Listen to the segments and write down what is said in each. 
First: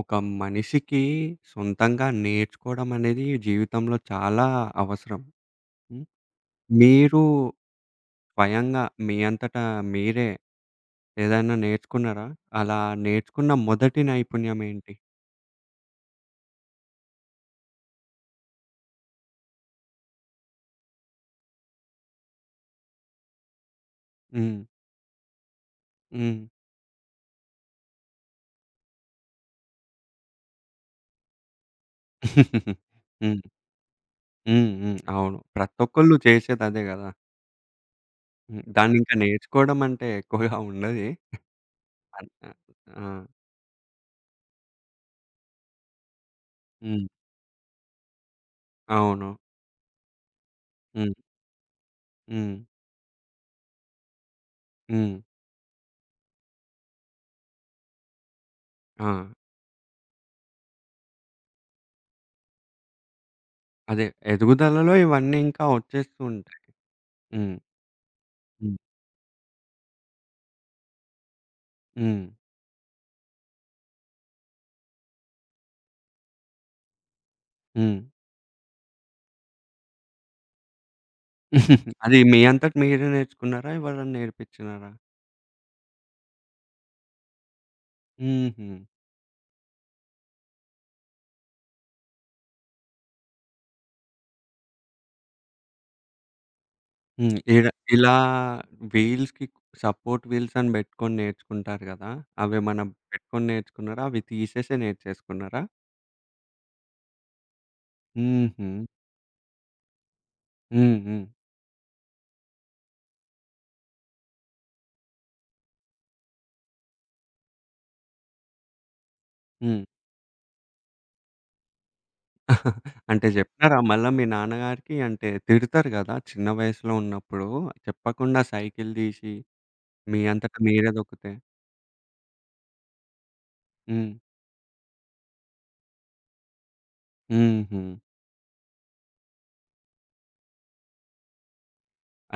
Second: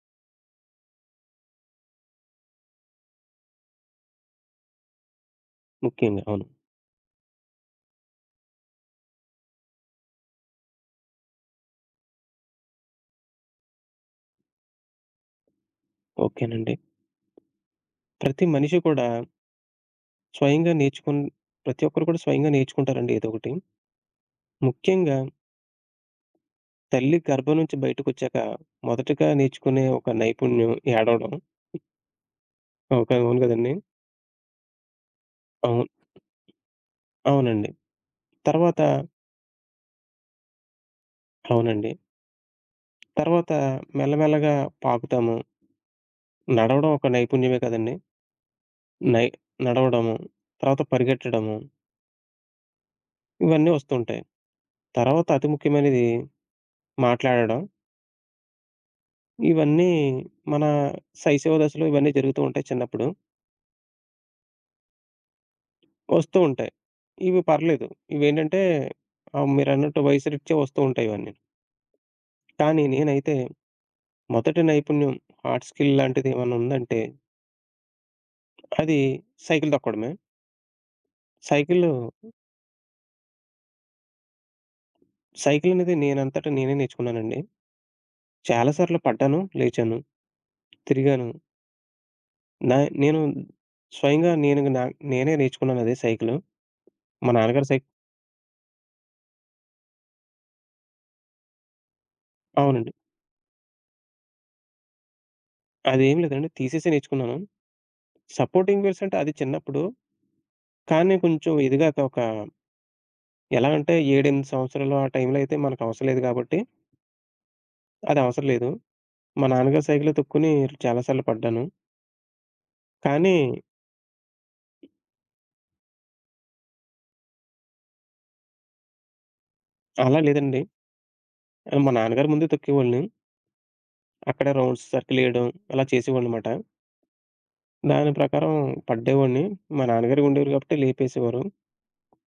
ఒక మనిషికి సొంతంగా నేర్చుకోవడం అనేది జీవితంలో చాలా అవసరం. హ్మ్. ముఖ్యంగా. అవును. మీరు స్వయంగా మీ అంతటా మీరే ఏదైనా నేర్చుకున్నారా? అలా నేర్చుకున్న మొదటి నైపుణ్యం ఏంటి? ఓకేనండి. ప్రతి మనిషి కూడా స్వయంగా ప్రతి ఒక్కరు కూడా స్వయంగా నేర్చుకుంటారండి ఏదోకటి. హ్మ్. ముఖ్యంగా హ్మ్. తల్లి గర్భం నుంచి బయటకొచ్చాక మొదటగా నేర్చుకునే ఒక నైపుణ్యం ఏడవడం. ఓకే. హ్మ్. అవును గదండీ! హ్మ్. హ్మ్. అవును. అవును. ప్రతొక్కళ్ళు చేసేదదే గదా! అవునండి. హ్మ్. తర్వాత దాన్నింకా నేర్చుకోవడం అంటే ఎక్కువగా ఉండది. అవునండి. అన్ ఆ! ఆ! తర్వాత మెల్లమెల్లగా పాకుతాము. నడవడం హ్మ్. ఒక నైపుణ్యమే కదండీ! నై అవును. నడవడము, తర్వాత హ్మ్. పరిగెట్టడము హ్మ్. ఇవన్నీ వస్తుంటాయి. హ్మ్. తర్వాత అతి ముఖ్యమైనది మాట్లాడడం. ఆ! ఇవన్నీ మన శైశవ దశలో ఇవన్నీ జరుగుతూ ఉంటాయి చిన్నప్పుడు. అదే ఎదుగుదలలో ఇవన్నీ ఇంకా వచ్చేస్తూ వస్తూ ఉంటాయి. ఉంటాయి. ఇవి హ్మ్. పర్లేదు. ఇవేంటంటే హ్మ్. మీరన్నట్టు వయసురీత్యా వస్తూ ఉంటాయి ఇవన్నీ. హ్మ్. కానీ నేనైతే మొదటి నైపుణ్యం హార్డ్ స్కిల్ లాంటిది ఏమన్నా ఉందంటే హ్మ్. అది సైకిల్ తొక్కడమే. సైకిలు అది మీ అంతట మీరే నేర్చుకున్నారా? ఎవరైనా నేర్పించినారా? సైకిల్ అనేది నేనంతట నేనే నేర్చుకున్నానండి. హుహు. చాలా సార్లు పడ్డాను, లేచాను, తిరిగాను. నా నేను స్వయంగా నేను నా నేనే నేర్చుకున్నానది సైకిలు. మా హ్మ్. నాన్నగారు ఇలా వీల్స్‌కి సపోర్ట్ వీల్స్ అని పెట్టుకొని నేర్చుకుంటారు కదా! అవేమన్నా అవునండి. పెట్టుకొని నేర్చుకున్నారా? అవి తీసేసే నేర్చేసుకున్నారా? అదేం లేదండి, తీసేసి నేర్చుకున్నాను. హుహు. సపోర్టింగ్ వేవ్స్ అంటే అది చిన్నప్పుడు. హ్మ్. కానీ హ్మ్. కొంచెం ఎదిగాక ఒక ఎలా అంటే 7, 8 సంవత్సరాలు ఆ టైంలో అయితే మనకు అవసరం లేదు కాబట్టి అది అవసరం లేదు. మా హ్మ్. నాన్నగారు సైకిలే తొక్కుకొని చాలా సార్లు పడ్డాను. అంటే కానీ జెప్పినారా మళ్ళా మీ నాన్నగారికి? అంటే తిడతారు కదా! చిన్న వయసులో ఉన్నప్పుడు చెప్పకుండా సైకిల్ తీసి అలా మీ అంతట లేదండి. మీరే దొక్కితే? మా నాన్నగారు ముందే తొక్కేవాడిని. హ్మ్. అక్కడే రౌండ్స్ సర్కిలేయడం అలా చేసేవాడినమాట. హుహు. దాని ప్రకారం పడ్డేవాడిని. మా నాన్నగారు ఉండేవారు కాబట్టి లేపేసేవారు.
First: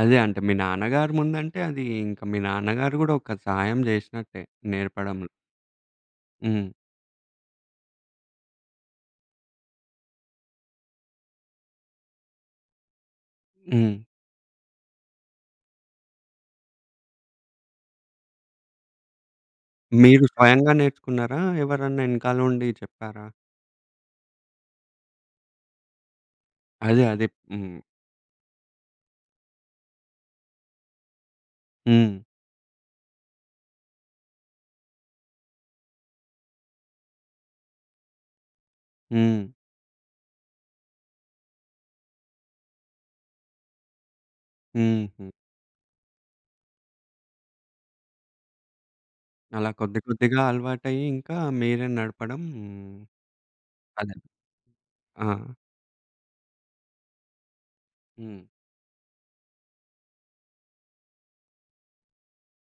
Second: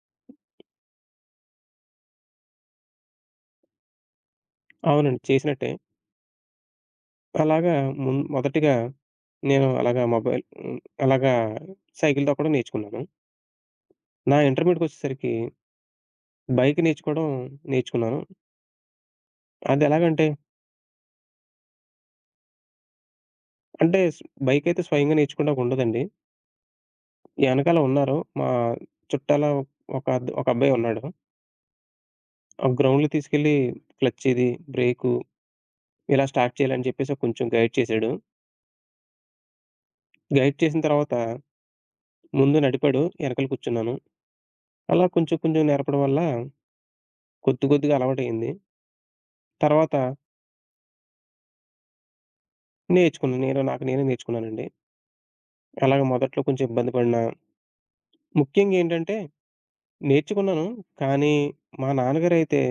అదే అంటే మీ నాన్నగారి ముందంటే అది ఇంకా మీ నాన్నగారు గూడా ఒక సహాయం జేసినట్టే అవునండి, నేర్పడంలో. చేసినట్టే. హ్మ్. అలాగా మొదటిగా నేను అలాగా మొబైల్ అలాగా సైకిల్ తొక్కడం నేర్చుకున్నాను. హ్మ్. నా ఇంటర్మీడియేట్‌కొచ్చేసరికి బైక్ నేర్చుకోవడం నేర్చుకున్నాను. మీరు అదెలాగంటే, స్వయంగా నేర్చుకున్నారా? ఎవరన్నా ఎనకాలుండి చెప్పారా? అంటే బైకయితే స్వయంగా నేర్చుకోడానికుండదండి. అదే. అదే. హ్మ్. ఎనకాల ఉన్నారు. మా చుట్టాల ఒక అబ్బాయున్నాడు. హ్మ్. ఆ గ్రౌండ్‌లో తీసుకెళ్ళి క్లచ్ ఇది, బ్రేకు ఇలా స్టార్ట్ చేయాలని చెప్పేసి కొంచెం గైడ్ చేశాడు. హ్మ్. గైడ్ చేసిన తర్వాత ముందు నడిపాడు. ఎనకాల కూర్చున్నాను. అలా హుహు. కొంచెం కొంచెం నేర్పడం వల్ల కొద్ది కొద్దిగా అలవాటయింది. అలా తర్వాత కొద్ది కొద్దిగా అలవాటయ్యి ఇంకా మీరే నడపడం నేర్చుకున్నాను. నేను నాకు నేనే అదే. నేర్చుకున్నానండి. ఆ! అలాగ మొదట్లో కొంచెం ఇబ్బంది పడినా హ్మ్. ముఖ్యంగా ఏంటంటే నేర్చుకున్నాను. కానీ, మా నాన్నగారైతే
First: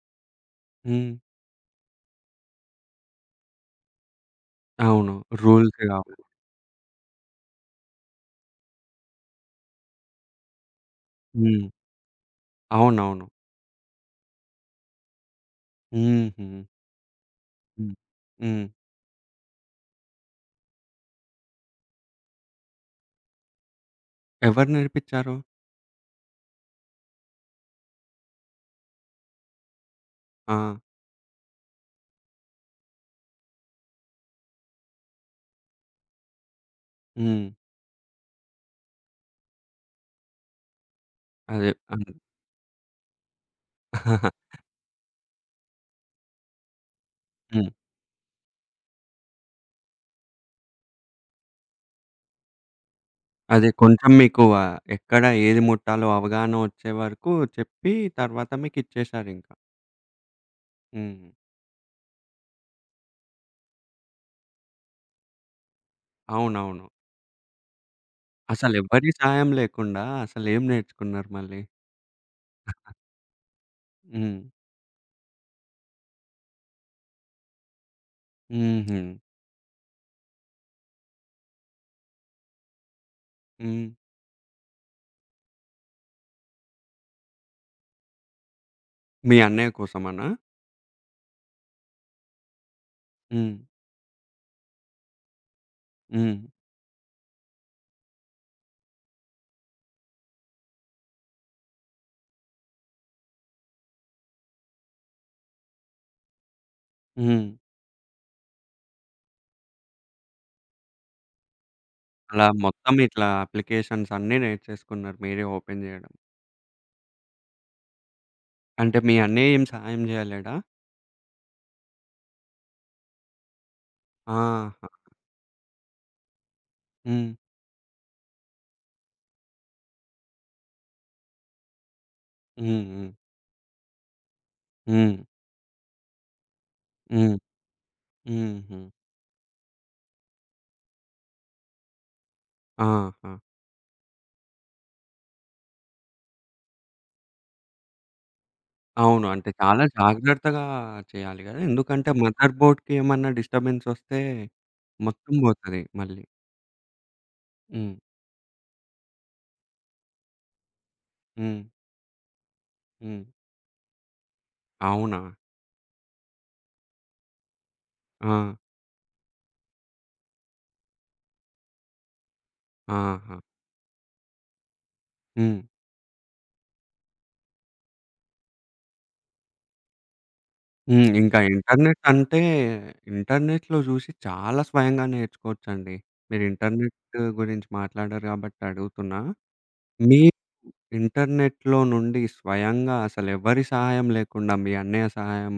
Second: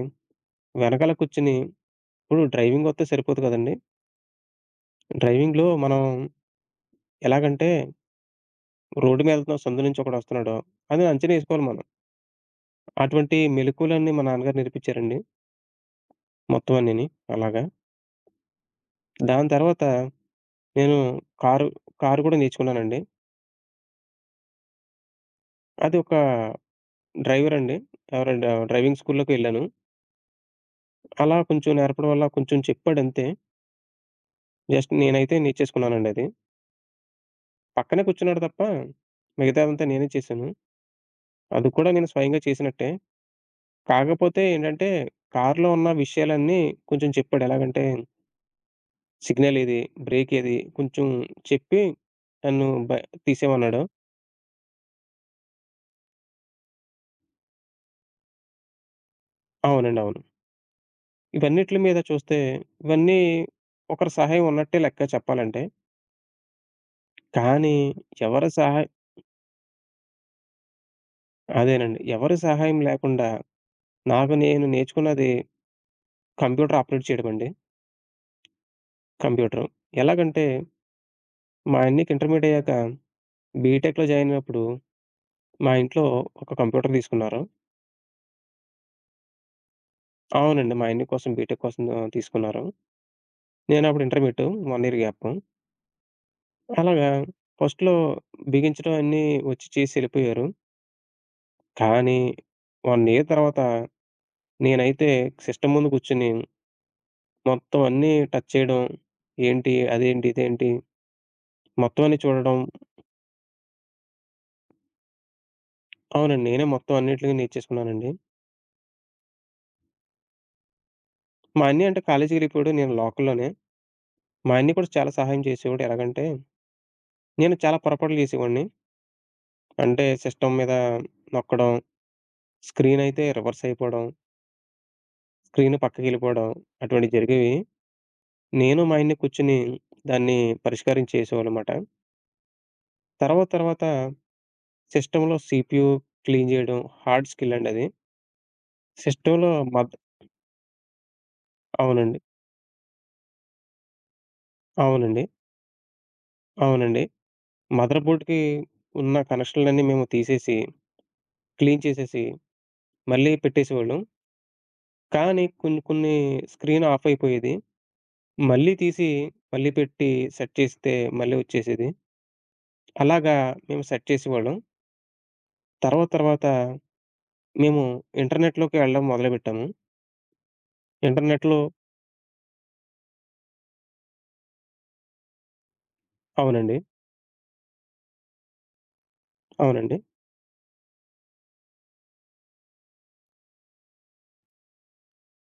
వెనకాల హ్మ్. కూర్చొని ఇప్పుడు డ్రైవింగొత్తే సరిపోదు కదండీ! అవును. డ్రైవింగ్‌లో రూల్స్ మనం గావు. ఎలాగంటే, రోడ్డు మీద ఎళ్తున్నాం, సందు నుంచి ఒకడొస్తున్నాడు అని అంచనా హ్మ్. ఏసుకోవాలి మనం. అవునవును. అటువంటి మెళకువలన్నీ మా నాన్నగారు నేర్పించారండి. హుహు. మొత్తం అన్నీని అలాగా. హ్మ్. హ్మ్. దాని తర్వాత నేను కారు, కారు కూడా నేర్చుకున్నానండి. ఎవరు నేర్పిచ్చారు? అది ఒక డ్రైవరండి. ఎవరండి డ్రైవింగ్ స్కూల్‌లోకెళ్ళాను. ఆ! అలా కొంచెం నేర్పడం వల్ల కొంచెం చెప్పాడంతే. జస్ట్ నేనైతే నేర్చేసుకున్నానండి అది. హ్మ్. పక్కనే కూర్చున్నాడు తప్ప, మిగతాదంతా నేనే చేశాను. అదే. అది కూడా అన్ నేను స్వయంగా చేసినట్టే. కాకపోతే ఏంటంటే, కార్‌లో ఉన్న విషయాలన్నీ కొంచెం చెప్పాడు. హ్మ్. ఎలాగంటే, సిగ్నల్ ఏది, బ్రేక్ ఏది, కొంచెం చెప్పి నన్ను అదే తీసేయమన్నాడు. కొంచెం మీకు ఎక్కడ ఏది ముట్టాలో అవగాహన వచ్చే వరకు చెప్పి తర్వాత మీకిచ్చేశారింక. అవునండి. అవును. హ్మ్. ఇవన్నిట్ల మీద చూస్తే, ఇవన్నీ ఒకరి సహాయం ఉన్నట్టే లెక్క చెప్పాలంటే. అవునవును. కానీ, ఎవరి సహాయం అసలెవ్వరి సాయం లేకుండా అసలేం నేర్చుకున్నారు మళ్ళీ? అదేనండి. ఎవరి సహాయం లేకుండా నాకు హ్మ్. నేను నేర్చుకున్నది కంప్యూటర్ ఆపరేట్ చేయడమండి. హుహు. కంప్యూటరు. ఎలాగంటే, మా అన్నయ్యకి ఇంటర్మీడియేట్ అయ్యాక హ్మ్. బీటెక్‌లో జాయిన్ అయినప్పుడు మా ఇంట్లో ఒక కంప్యూటర్ తీసుకున్నారు. మీ అన్నయ్య కోసమనా? అవునండి. మా ఆయన కోసం బీటెక్ కోసం తీసుకున్నారు. హ్మ్. నేను అప్పుడు ఇంటర్మీడియేట్ 1 ఇయర్ గ్యాప్. హ్మ్. అలాగా ఫస్ట్‌లో బిగించడం అన్నీ వచ్చి చేసి ఎళ్ళిపోయారు. కానీ 1 ఇయర్ తర్వాత నేనైతే సిస్టమ్ ముందు కూర్చొని హ్మ్. మొత్తం అన్నీ టచ్ చేయడం, ఏంటి, అదేంటి, ఇదేంటి మొత్తం అన్నీ అలా చూడడం మొత్తం ఇట్లా అప్లికేషన్స్ అన్నీ నేర్చేసుకున్నారు మీరే ఓపెన్ జేయడం. అవునండి. నేనే మొత్తం అన్నిట్లిని నేర్చేసుకున్నానండి. అంటే మీ అన్నయ్య ఏం సహాయం జేయలేడా? మా అన్నయ్య అంటే కాలేజీకెళ్ళిపోయాడు. నేను లోకల్‌లోనే. మా అన్నయ్య ఆహా! కూడా చాలా సహాయం చేసేవాడు. ఎలాగంటే, హ్మ్. నేను చాలా పొరపాట్లు చేసేవాడిని. అంటే సిస్టమ్ మీద నొక్కడం, హ్మ్. హ్మ్. స్క్రీనయితే రివర్స్ అయిపోవడం, హ్మ్. స్క్రీన్ పక్కకెళ్ళిపోవడం అటువంటివి హ్మ్. జరిగేవి. హుహు. నేను మా ఆయన్ని కూర్చొని దాన్ని పరిష్కారం చేసేవాళ్ళమాట. ఆహా! తర్వాత తర్వాత సిస్టమ్‌లో సీపీయూ క్లీన్ చేయడం హార్డ్ స్కిల్ అండి అది. అవును. అంటే సిస్టమ్‌లో చాలా మద్ జాగ్రత్తగా చేయాలి గదా! ఎందుకంటే అవునండి. మదర్ బోర్డ్‌కి ఏమన్నా డిస్టర్బెన్స్ వస్తే అవునండి. మొత్తం పోతది మళ్ళీ. అవునండి. హ్మ్. మదర్ బోర్డ్‌కి ఉన్న కనెక్షన్‌లన్నీ మేము తీసేసి, హ్మ్. క్లీన్ చేసేసి హ్మ్. మళ్ళీ పెట్టేసేవాళ్ళం. అవునా? కానీ కొన్ని కొన్ని స్క్రీన్ ఆఫ్ అయిపోయేది. ఆ! మళ్ళీ తీసి, మళ్ళీ పెట్టి సెట్ చేస్తే మళ్ళీ వచ్చేసేది. అలాగా ఆహా! మేము సెట్ చేసేవాళ్ళం. హ్మ్. తర్వాత తర్వాత మేము ఇంటర్నెట్‌లోకి వెళ్ళడం మొదలుపెట్టాము. హ్మ్. ఇంకా ఇంటర్నెట్‌లో ఇంటర్నెట్ అంటే ఇంటర్నెట్‌లో చూసి చాలా స్వయంగా నేర్చుకోవచ్చండి. మీరు అవునండి. ఇంటర్నెట్ గురించి మాట్లాడారు గాబట్టి అడుగుతున్నా. అవునండి. మీ ఇంటర్నెట్‌లో నుండి స్వయంగా అసలెవ్వరి సహాయం లేకుండా మీ అన్నయ్య సహాయం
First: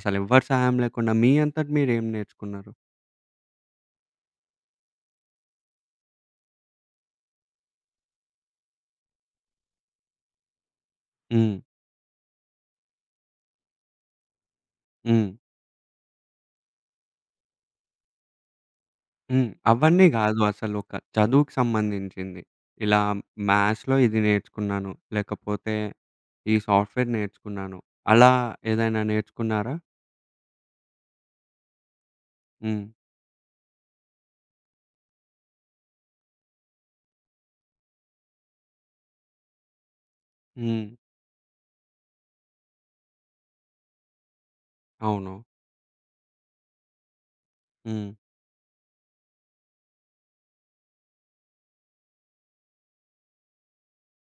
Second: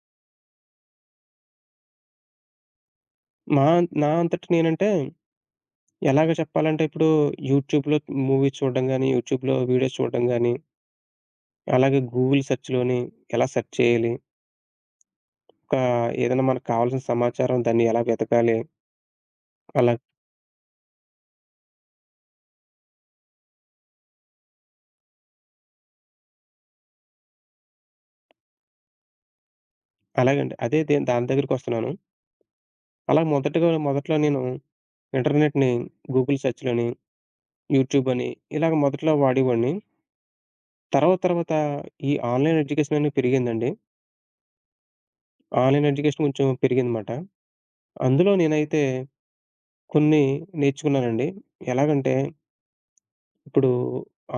అసలెవ్వరి సహాయం లేకుండా మీ అంతట మీరేం నేర్చుకున్నారు? మా నా అంతట నేనంటే ఎలాగ చెప్పాలంటే ఇప్పుడు యూట్యూబ్‌లో మూవీస్ చూడడం గాని, యూట్యూబ్‌లో వీడియోస్ చూడడం గాని, హ్మ్. అలాగే గూగుల్ సెర్చ్‌లోని ఎలా సెర్చ్ చేయాలి? హ్మ్. ఒక ఏదైనా మనకు కావాల్సిన సమాచారం దాన్ని ఎలా వెతకాలి? హ్మ్. అలా అవన్నీ హ్మ్. గాదు అసలొక చదువుకి సంబంధించింది. ఇలా మ్యాథ్స్‌లో ఇది నేర్చుకున్నాను, లేకపోతే ఈ సాఫ్ట్‌వేర్ నేర్చుకున్నాను. అలా ఏదైనా నేర్చుకున్నారా? అలాగండి. అదే దాని దగ్గరికొస్తున్నాను. హ్మ్. అలా మొదటగా మొదట్లో నేను ఇంటర్నెట్‌ని, గూగుల్ సెర్చ్‌లని, యూట్యూబ్ అని ఇలాగ మొదట్లో వాడేవాడిని. హ్మ్. తర్వాత తర్వాత ఈ ఆన్‌లైన్ ఎడ్యుకేషన్ అనేది పెరిగిందండి. అవును. ఆన్‌లైన్ ఎడ్యుకేషన్ కొంచెం పెరిగిందమాట. హ్మ్. అందులో నేనైతే కొన్ని నేర్చుకున్నానండి. ఎలాగంటే ఇప్పుడు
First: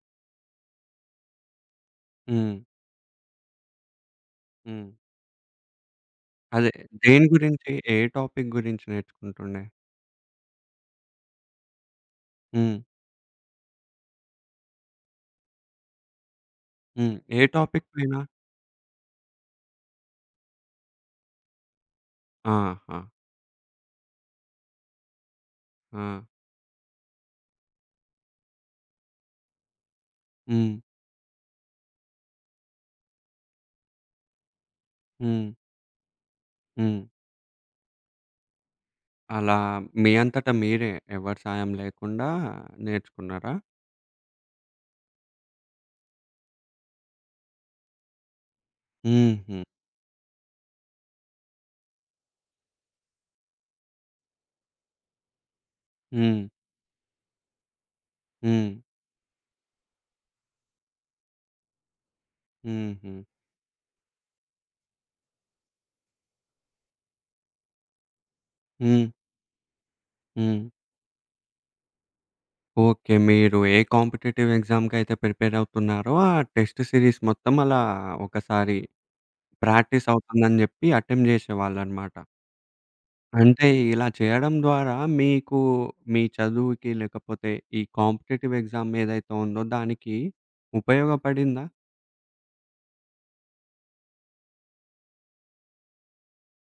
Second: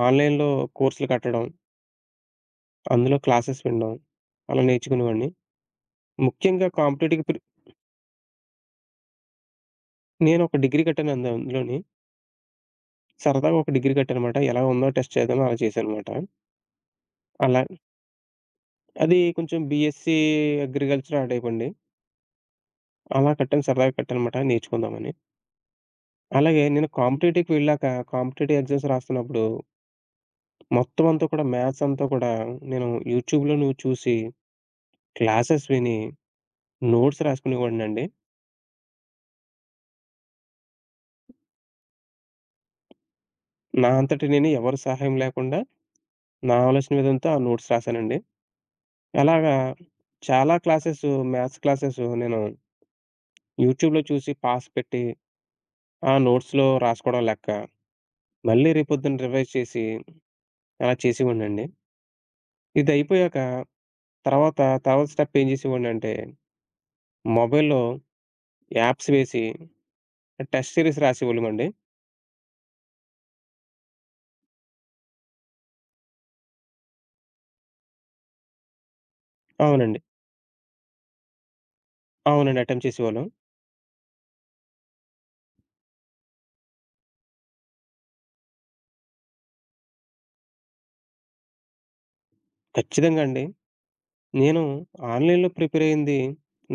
ఆన్‌లైన్‌లో కోర్సులు కట్టడం, హ్మ్. అందులో క్లాసెస్ వినడం అలా హ్మ్. నేర్చుకునేవాడిని. ముఖ్యంగా అదే దేని కాంపిటేటివ్ గురించి? ఏ టాపిక్ గురించి నేర్చుకుంటుండే? నేను ఒక డిగ్రీ కట్టాను అందులోని. హ్మ్. సరదాగా ఒక డిగ్రీ కట్టానమాట. ఎలా ఉందో టెస్ట్ చేద్దాం అలా చేశానమాట. హ్మ్. ఏ అలా టాపిక్ పైన? అది కొంచెం బీఎస్సీ అగ్రికల్చర్ ఆ టైపండి. ఆహా! అలా కట్టాను, సరదాగా కట్టానమాట, నేర్చుకుందామని. ఆ! అలాగే నేను కాంపిటీటివ్‌కి వెళ్ళాక, కాంపిటీటివ్ ఎగ్జామ్స్ రాస్తున్నప్పుడు హ్మ్. మొత్తం అంతా కూడా మ్యాథ్స్ అంతా కూడా నేను యూట్యూబ్‌లోను చూసి, హ్మ్. క్లాసెస్ విని, హ్మ్. నోట్స్ రాసుకునేవాడినండి. అలా మీ అంతట మీరే ఎవరి సాయం లేకుండా నేర్చుకున్నారా? నా అంతట నేను, ఎవరి సహాయం లేకుండా, నా ఆలోచన విధంతో ఆ నోట్స్ రాశానండి. అలాగా హుహు. చాలా క్లాసెస్, మ్యాథ్స్ క్లాసెస్ నేను యూట్యూబ్‌లో చూసి పాస్ పెట్టి, ఆ హ్మ్. నోట్స్‌లో రాసుకోవడం లెక్క. హ్మ్. మళ్ళీ రేపొద్దున రివైజ్ చేసి అలా చేసేవాడినండి. హుహు. ఇదయిపోయాక తర్వాత, తర్వాత స్టెప్ ఏం చేసేవాడినంటే, మొబైల్‌లో హ్మ్. యాప్స్ వేసి హ్మ్. టెస్ట్ సీరీస్ రాసేవాళ్ళమండి. ఓకే. మీరు ఏ కాంపిటీటివ్ ఎగ్జామ్‌కైతే ప్రిపేర్ అవుతున్నారో, ఆ టెస్ట్ సిరీస్ మొత్తం అలా ఒకసారి అవునండి. ప్రాక్టీస్ అవుతుందని జెప్పి అటెంప్ట్ జేసేవాళ్ళనమాట. అవునండి, అటెంప్ట్ చేసేవాళ్ళం. అంటే ఇలా చేయడం ద్వారా మీకు మీ చదువుకి లేకపోతే ఈ కాంపిటీటివ్ ఎగ్జామ్ ఏదైతే ఉందో దానికి ఉపయోగపడిందా? ఖచ్చితంగా అండి. నేను ఆన్‌లైన్‌లో ప్రిపేర్ అయింది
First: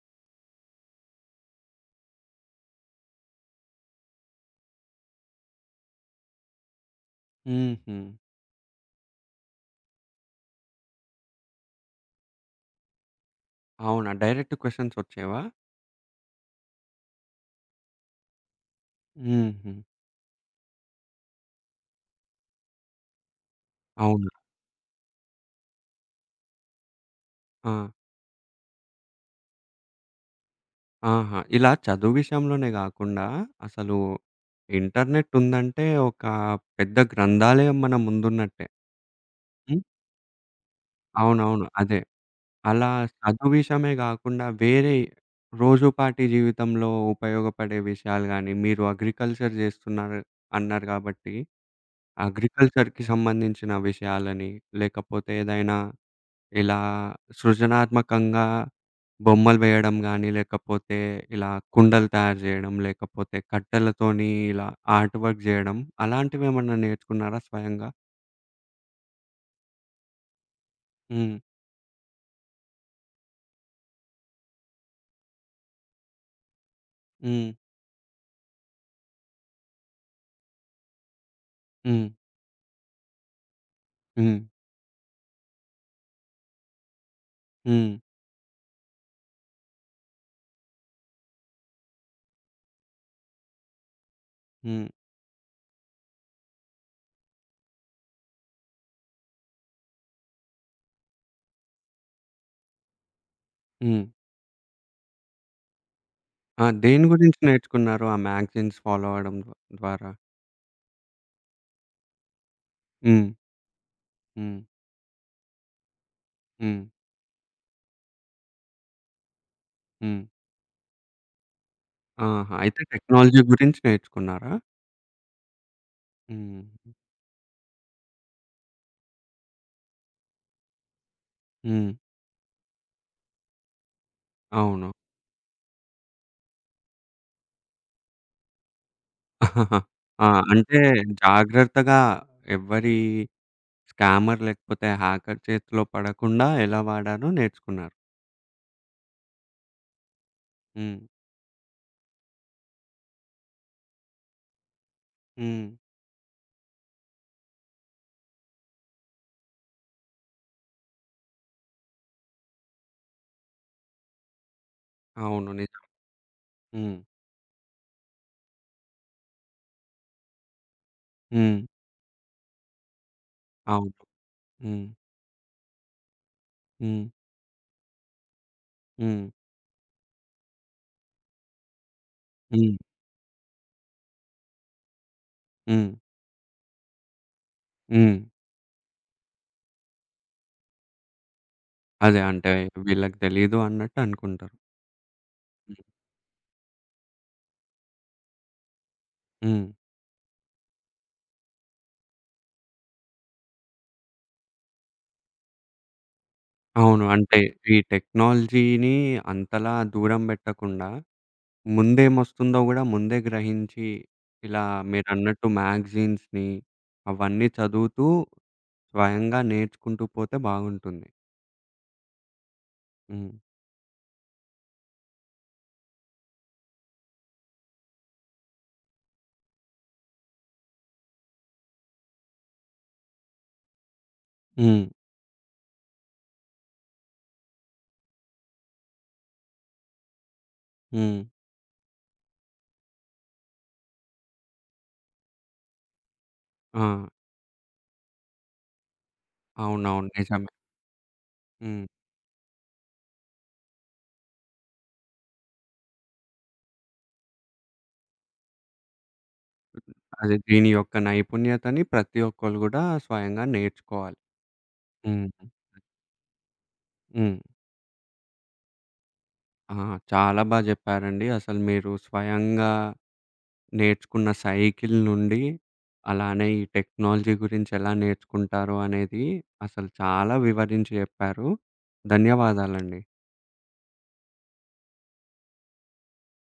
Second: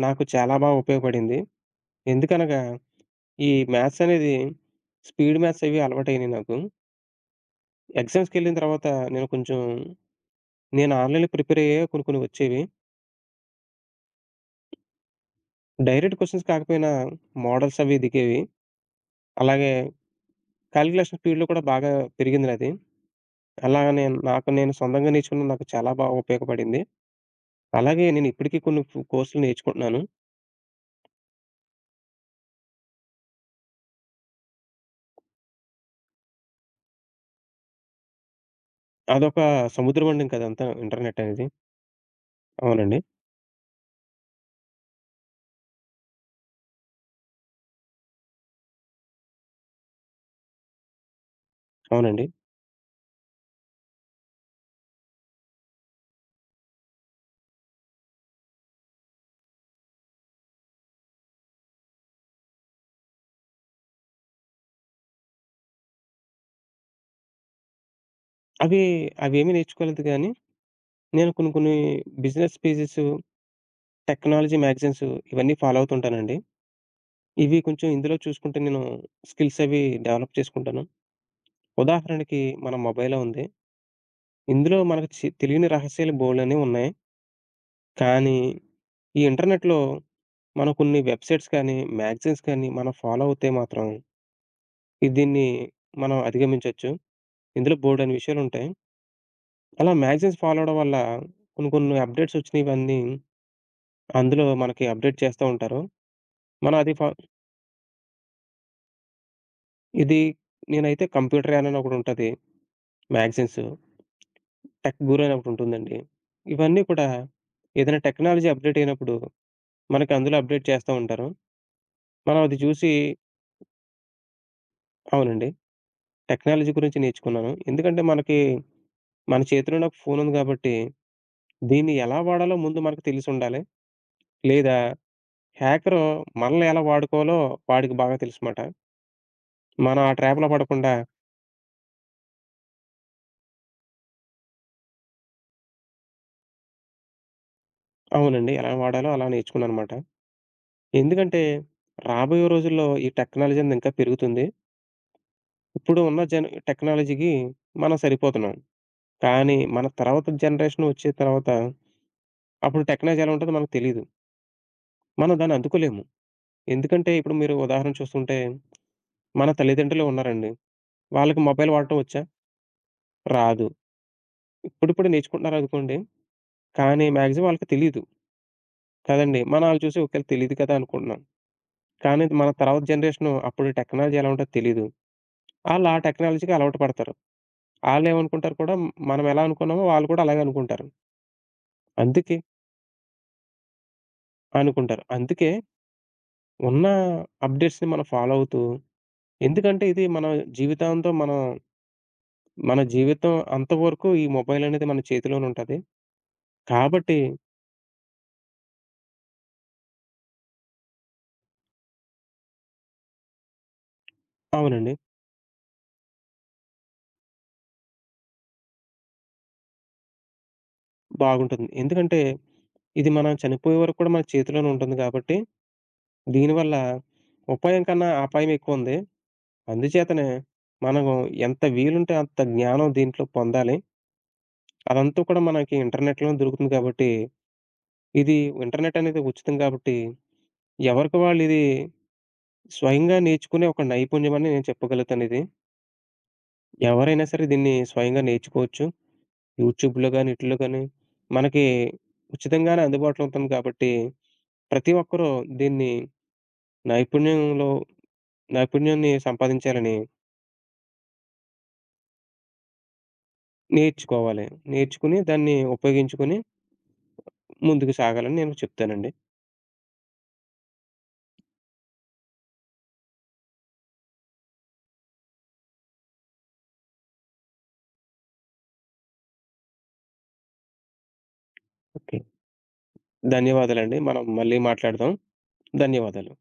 నాకు చాలా బా ఉపయోగపడింది. ఎందుకనగా ఈ మ్యాథ్స్ అనేది, స్పీడ్ మ్యాథ్స్ అవి అలవాటయినాయి నాకు. హుహు. ఎగ్జామ్స్‌కెళ్ళిన తర్వాత నేను కొంచెం నేను ఆన్‌లైన్‌లో ప్రిపేర్ అయ్యాయి కొన్ని కొన్ని వచ్చేవి. అవునా? డైరెక్ట్ క్వెషన్స్ వచ్చేవా? డైరెక్ట్ క్వెషన్స్ కాకపోయినా మోడల్స్ అవి దిగేవి. అలాగే హుహు. కాలిక్యులేషన్ స్పీడ్‌లో కూడా బాగా పెరిగింది నాది. అలాగ నేను అవునా? నాకు నేను సొంతంగా నేర్చుకున్న నాకు చాలా బా ఉపయోగపడింది. ఆ! అలాగే నేనిప్పటికీ కొన్ని కోర్సులు నేర్చుకుంటున్నాను. ఆహా! ఇలా చదువు విషయంలోనే గాకుండా, అసలు ఇంటర్నెట్ ఉందంటే ఒక పెద్ద గ్రంథాలయం మన ముందున్నట్టే. అదొక హ్మ్. సముద్రం అండి, ఇంకదంతా ఇంటర్నెట్ అనేది. అవునవును. అదే. అలా అవునండి. చదువు విషయమే గాకుండా వేరే రోజుపాటి జీవితంలో ఉపయోగపడే విషయాలు గానీ, మీరు అగ్రికల్చర్ జేస్తున్నారు అన్నారు గాబట్టి, అవునండి. అగ్రికల్చర్‌కి సంబంధించిన విషయాలని, లేకపోతే ఏదైనా ఇలా సృజనాత్మకంగా బొమ్మలు వేయడం గానీ, లేకపోతే ఇలా కుండలు తయారు జేయడం, లేకపోతే కట్టెలతోని ఇలా ఆర్ట్ వర్క్ జేయడం అలాంటివేమన్నా నేర్చుకున్నారా స్వయంగా? అవి అవేమీ నేర్చుకోలేదు గానీ, నేను హ్మ్. కొన్ని కొన్ని బిజినెస్ పేజెస్, టెక్నాలజీ మ్యాగజైన్స్ ఇవన్నీ ఫాలో అవుతుంటానండి. హ్మ్. ఇవి కొంచెం ఇందులో చూసుకుంటే నేను స్కిల్స్ అవి డెవలప్ చేసుకుంటాను. హ్మ్. ఉదాహరణకి మన మొబైలే ఉంది. హ్మ్. ఇందులో మనకు తెలియని రహస్యాలు బోలెడన్ని ఉన్నాయి. హ్మ్. కానీ ఈ ఇంటర్నెట్‌లో మనం కొన్ని వెబ్‌సైట్స్ కానీ, మ్యాగజైన్స్ కానీ మనం ఫాలో అవుతే మాత్రం హ్మ్. ఇది దీన్ని మనం అధిగమించొచ్చు. ఇందులో బోలెడన్ని విషయాలుంటాయి. అలా మ్యాగజైన్స్ ఫాలో అవ్వడం వల్ల కొన్ని కొన్ని అప్‌డేట్స్ వచ్చినవన్నీ హ్మ్. అందులో మనకి అప్‌డేట్ చేస్తా ఉంటారు. ఆ! మనం అది దేని గురించి నేర్చుకున్నారు ఆ మ్యాగజైన్స్ ఫాలో అవ్వడం ద్వారా? ఇది నేనైతే కంప్యూటర్ యాన్ అని ఒకటుంటది. హ్మ్. మ్యాగజైన్స్. హ్మ్. టెక్ గురు అని ఒకటుంటుందండి. హ్మ్. ఇవన్నీ కూడా ఏదైనా టెక్నాలజీ అప్‌డేట్ అయినప్పుడు మనకి హ్మ్. అందులో అప్‌డేట్ చేస్తా ఉంటారు. మనం ఆహా! అది అయితే చూసి టెక్నాలజీ గురించి నేర్చుకున్నారా? అవునండి. హ్మ్. టెక్నాలజీ గురించి నేర్చుకున్నాను. ఎందుకంటే మనకి మన చేతిలోనే ఒక ఫోనుంది కాబట్టి హ్మ్. దీన్ని ఎలా వాడాలో ముందు మనకు తెలిసుండాలి. లేదా అవును. హ్యాకరు మనల్ని ఎలా వాడుకోవాలో వాడికి బాగా తెలుసుమాట. ఆహాహా! మనం ఆ ఆ! ట్రాప్‌లో అంటే పడకుండా జాగ్రత్తగా ఎవ్వరి స్కామర్ లేకపోతే హ్యాకర్ చేతిలో పడకుండా ఎలా వాడాలో నేర్చుకున్నారు. అవునండి. ఎలా వాడాలో అలా నేర్చుకున్నాననమాట. హ్మ్. ఎందుకంటే రాబోయే రోజుల్లో ఈ టెక్నాలజీ అనేది ఇంకా పెరుగుతుంది. హ్మ్. ఇప్పుడు ఉన్న టెక్నాలజీకి మనం సరిపోతున్నాం. కానీ మన తర్వాత జనరేషన్ వచ్చే తర్వాత అప్పుడు టెక్నాలజీ ఎలా ఉంటదో మనకు తెలీదు. మనం అవును. దాన్ని నిజం. అందుకోలేము. హ్మ్. ఎందుకంటే ఇప్పుడు మీరు ఉదాహరణ చూస్తుంటే మన తల్లిదండ్రులే ఉన్నారండి. వాళ్ళకి హ్మ్. మొబైల్ వాడటం వచ్చా? రాదు. అవును. హ్మ్. ఇప్పుడిప్పుడు నేర్చుకుంటున్నారనుకోండి. హ్మ్. కానీ మాక్సిమం వాళ్ళకి తెలీదు. హ్మ్. కదండీ. మనం ఆళ్ళు చూసి ఓకేళ తెలీదు కదా అనుకుంటున్నాం. కానీ మన హ్మ్. తర్వాత జనరేషను అప్పుడు టెక్నాలజీ ఎలా ఉంటదో తెలీదు. ఆళ్ళు హ్మ్. ఆ టెక్నాలజీకి అలవాటు పడతారు. హ్మ్. ఆళ్ళేమనుకుంటారు కూడా మనం ఎలా అనుకున్నామో వాళ్ళు కూడా అలాగే అనుకుంటారు. అదే అందుకే అంటే వీళ్ళకి తెలీదు అన్నట్టు అనుకుంటారు. అనుకుంటారు. అందుకే హ్మ్. ఉన్న అప్‌డేట్స్‌ని మనం ఫాలో అవుతూ, హ్మ్. ఎందుకంటే ఇది మన జీవితాంతం మనం మన జీవితం అంతవరకు ఈ మొబైల్ అనేది మన చేతిలోనే ఉంటది అవును. కాబట్టి అంటే ఈ టెక్నాలజీని అంతలా దూరం పెట్టకుండా ముందేమొస్తుందో గూడా ముందే గ్రహించి, ఇలా అవునండి. మీరన్నట్టు మ్యాగజైన్స్‌ని అవన్నీ చదువుతూ స్వయంగా నేర్చుకుంటూ పోతే బాగుంటుంది. బాగుంటుంది. ఎందుకంటే ఇది హ్మ్. మనం చనిపోయే వరకు కూడా మన చేతిలోనే ఉంటుంది కాబట్టి దీనివల్ల ఉపాయం కన్నా అపాయం ఎక్కువుంది. అందుచేతనే మనం ఎంత వీలుంటే అంత జ్ఞానం దీంట్లో పొందాలి. హ్మ్. అదంతా కూడా మనకి ఇంటర్నెట్‌లోనే దొరుకుతుంది కాబట్టి, ఇది ఇంటర్నెట్ అనేది ఉచితం కాబట్టి, ఎవరికి హ్మ్. వాళ్ళు ఇది స్వయంగా నేర్చుకునే ఒక నైపుణ్యం అని నేను చెప్పగలుగుతాను ఇది. ఆ! ఎవరైనా సరే దీన్ని స్వయంగా నేర్చుకోవచ్చు. అవునవును. యూట్యూబ్‌లో గాని, నిజమే. ఈటిల్లో గాని మనకి హ్మ్. ఉచితంగానే అందుబాటులో ఉంటుంది కాబట్టి, ప్రతి ఒక్కరూ దీన్ని నైపుణ్యంలో నైపుణ్యాన్ని సంపాదించాలని అదే దీని యొక్క నైపుణ్యతని ప్రతి ఒక్కళ్ళు గూడా స్వయంగా నేర్చుకోవాలి. నేర్చుకోవాలి. నేర్చుకుని హ్మ్. దాన్ని ఉపయోగించుకొని హ్మ్. ముందుకు సాగాలని నేను చెప్తానండి. ఆ! చాలా బా జెప్పారండి. అసలు మీరు స్వయంగా నేర్చుకున్న సైకిల్ నుండి, అలానే ఈ టెక్నాలజీ గురించి ఎలా నేర్చుకుంటారో అనేది అసలు చాలా వివరించి చెప్పారు. ఓకే. ధన్యవాదాలండి. ధన్యవాదాలండి. మనం మళ్ళీ మాట్లాడదాం. ధన్యవాదాలు.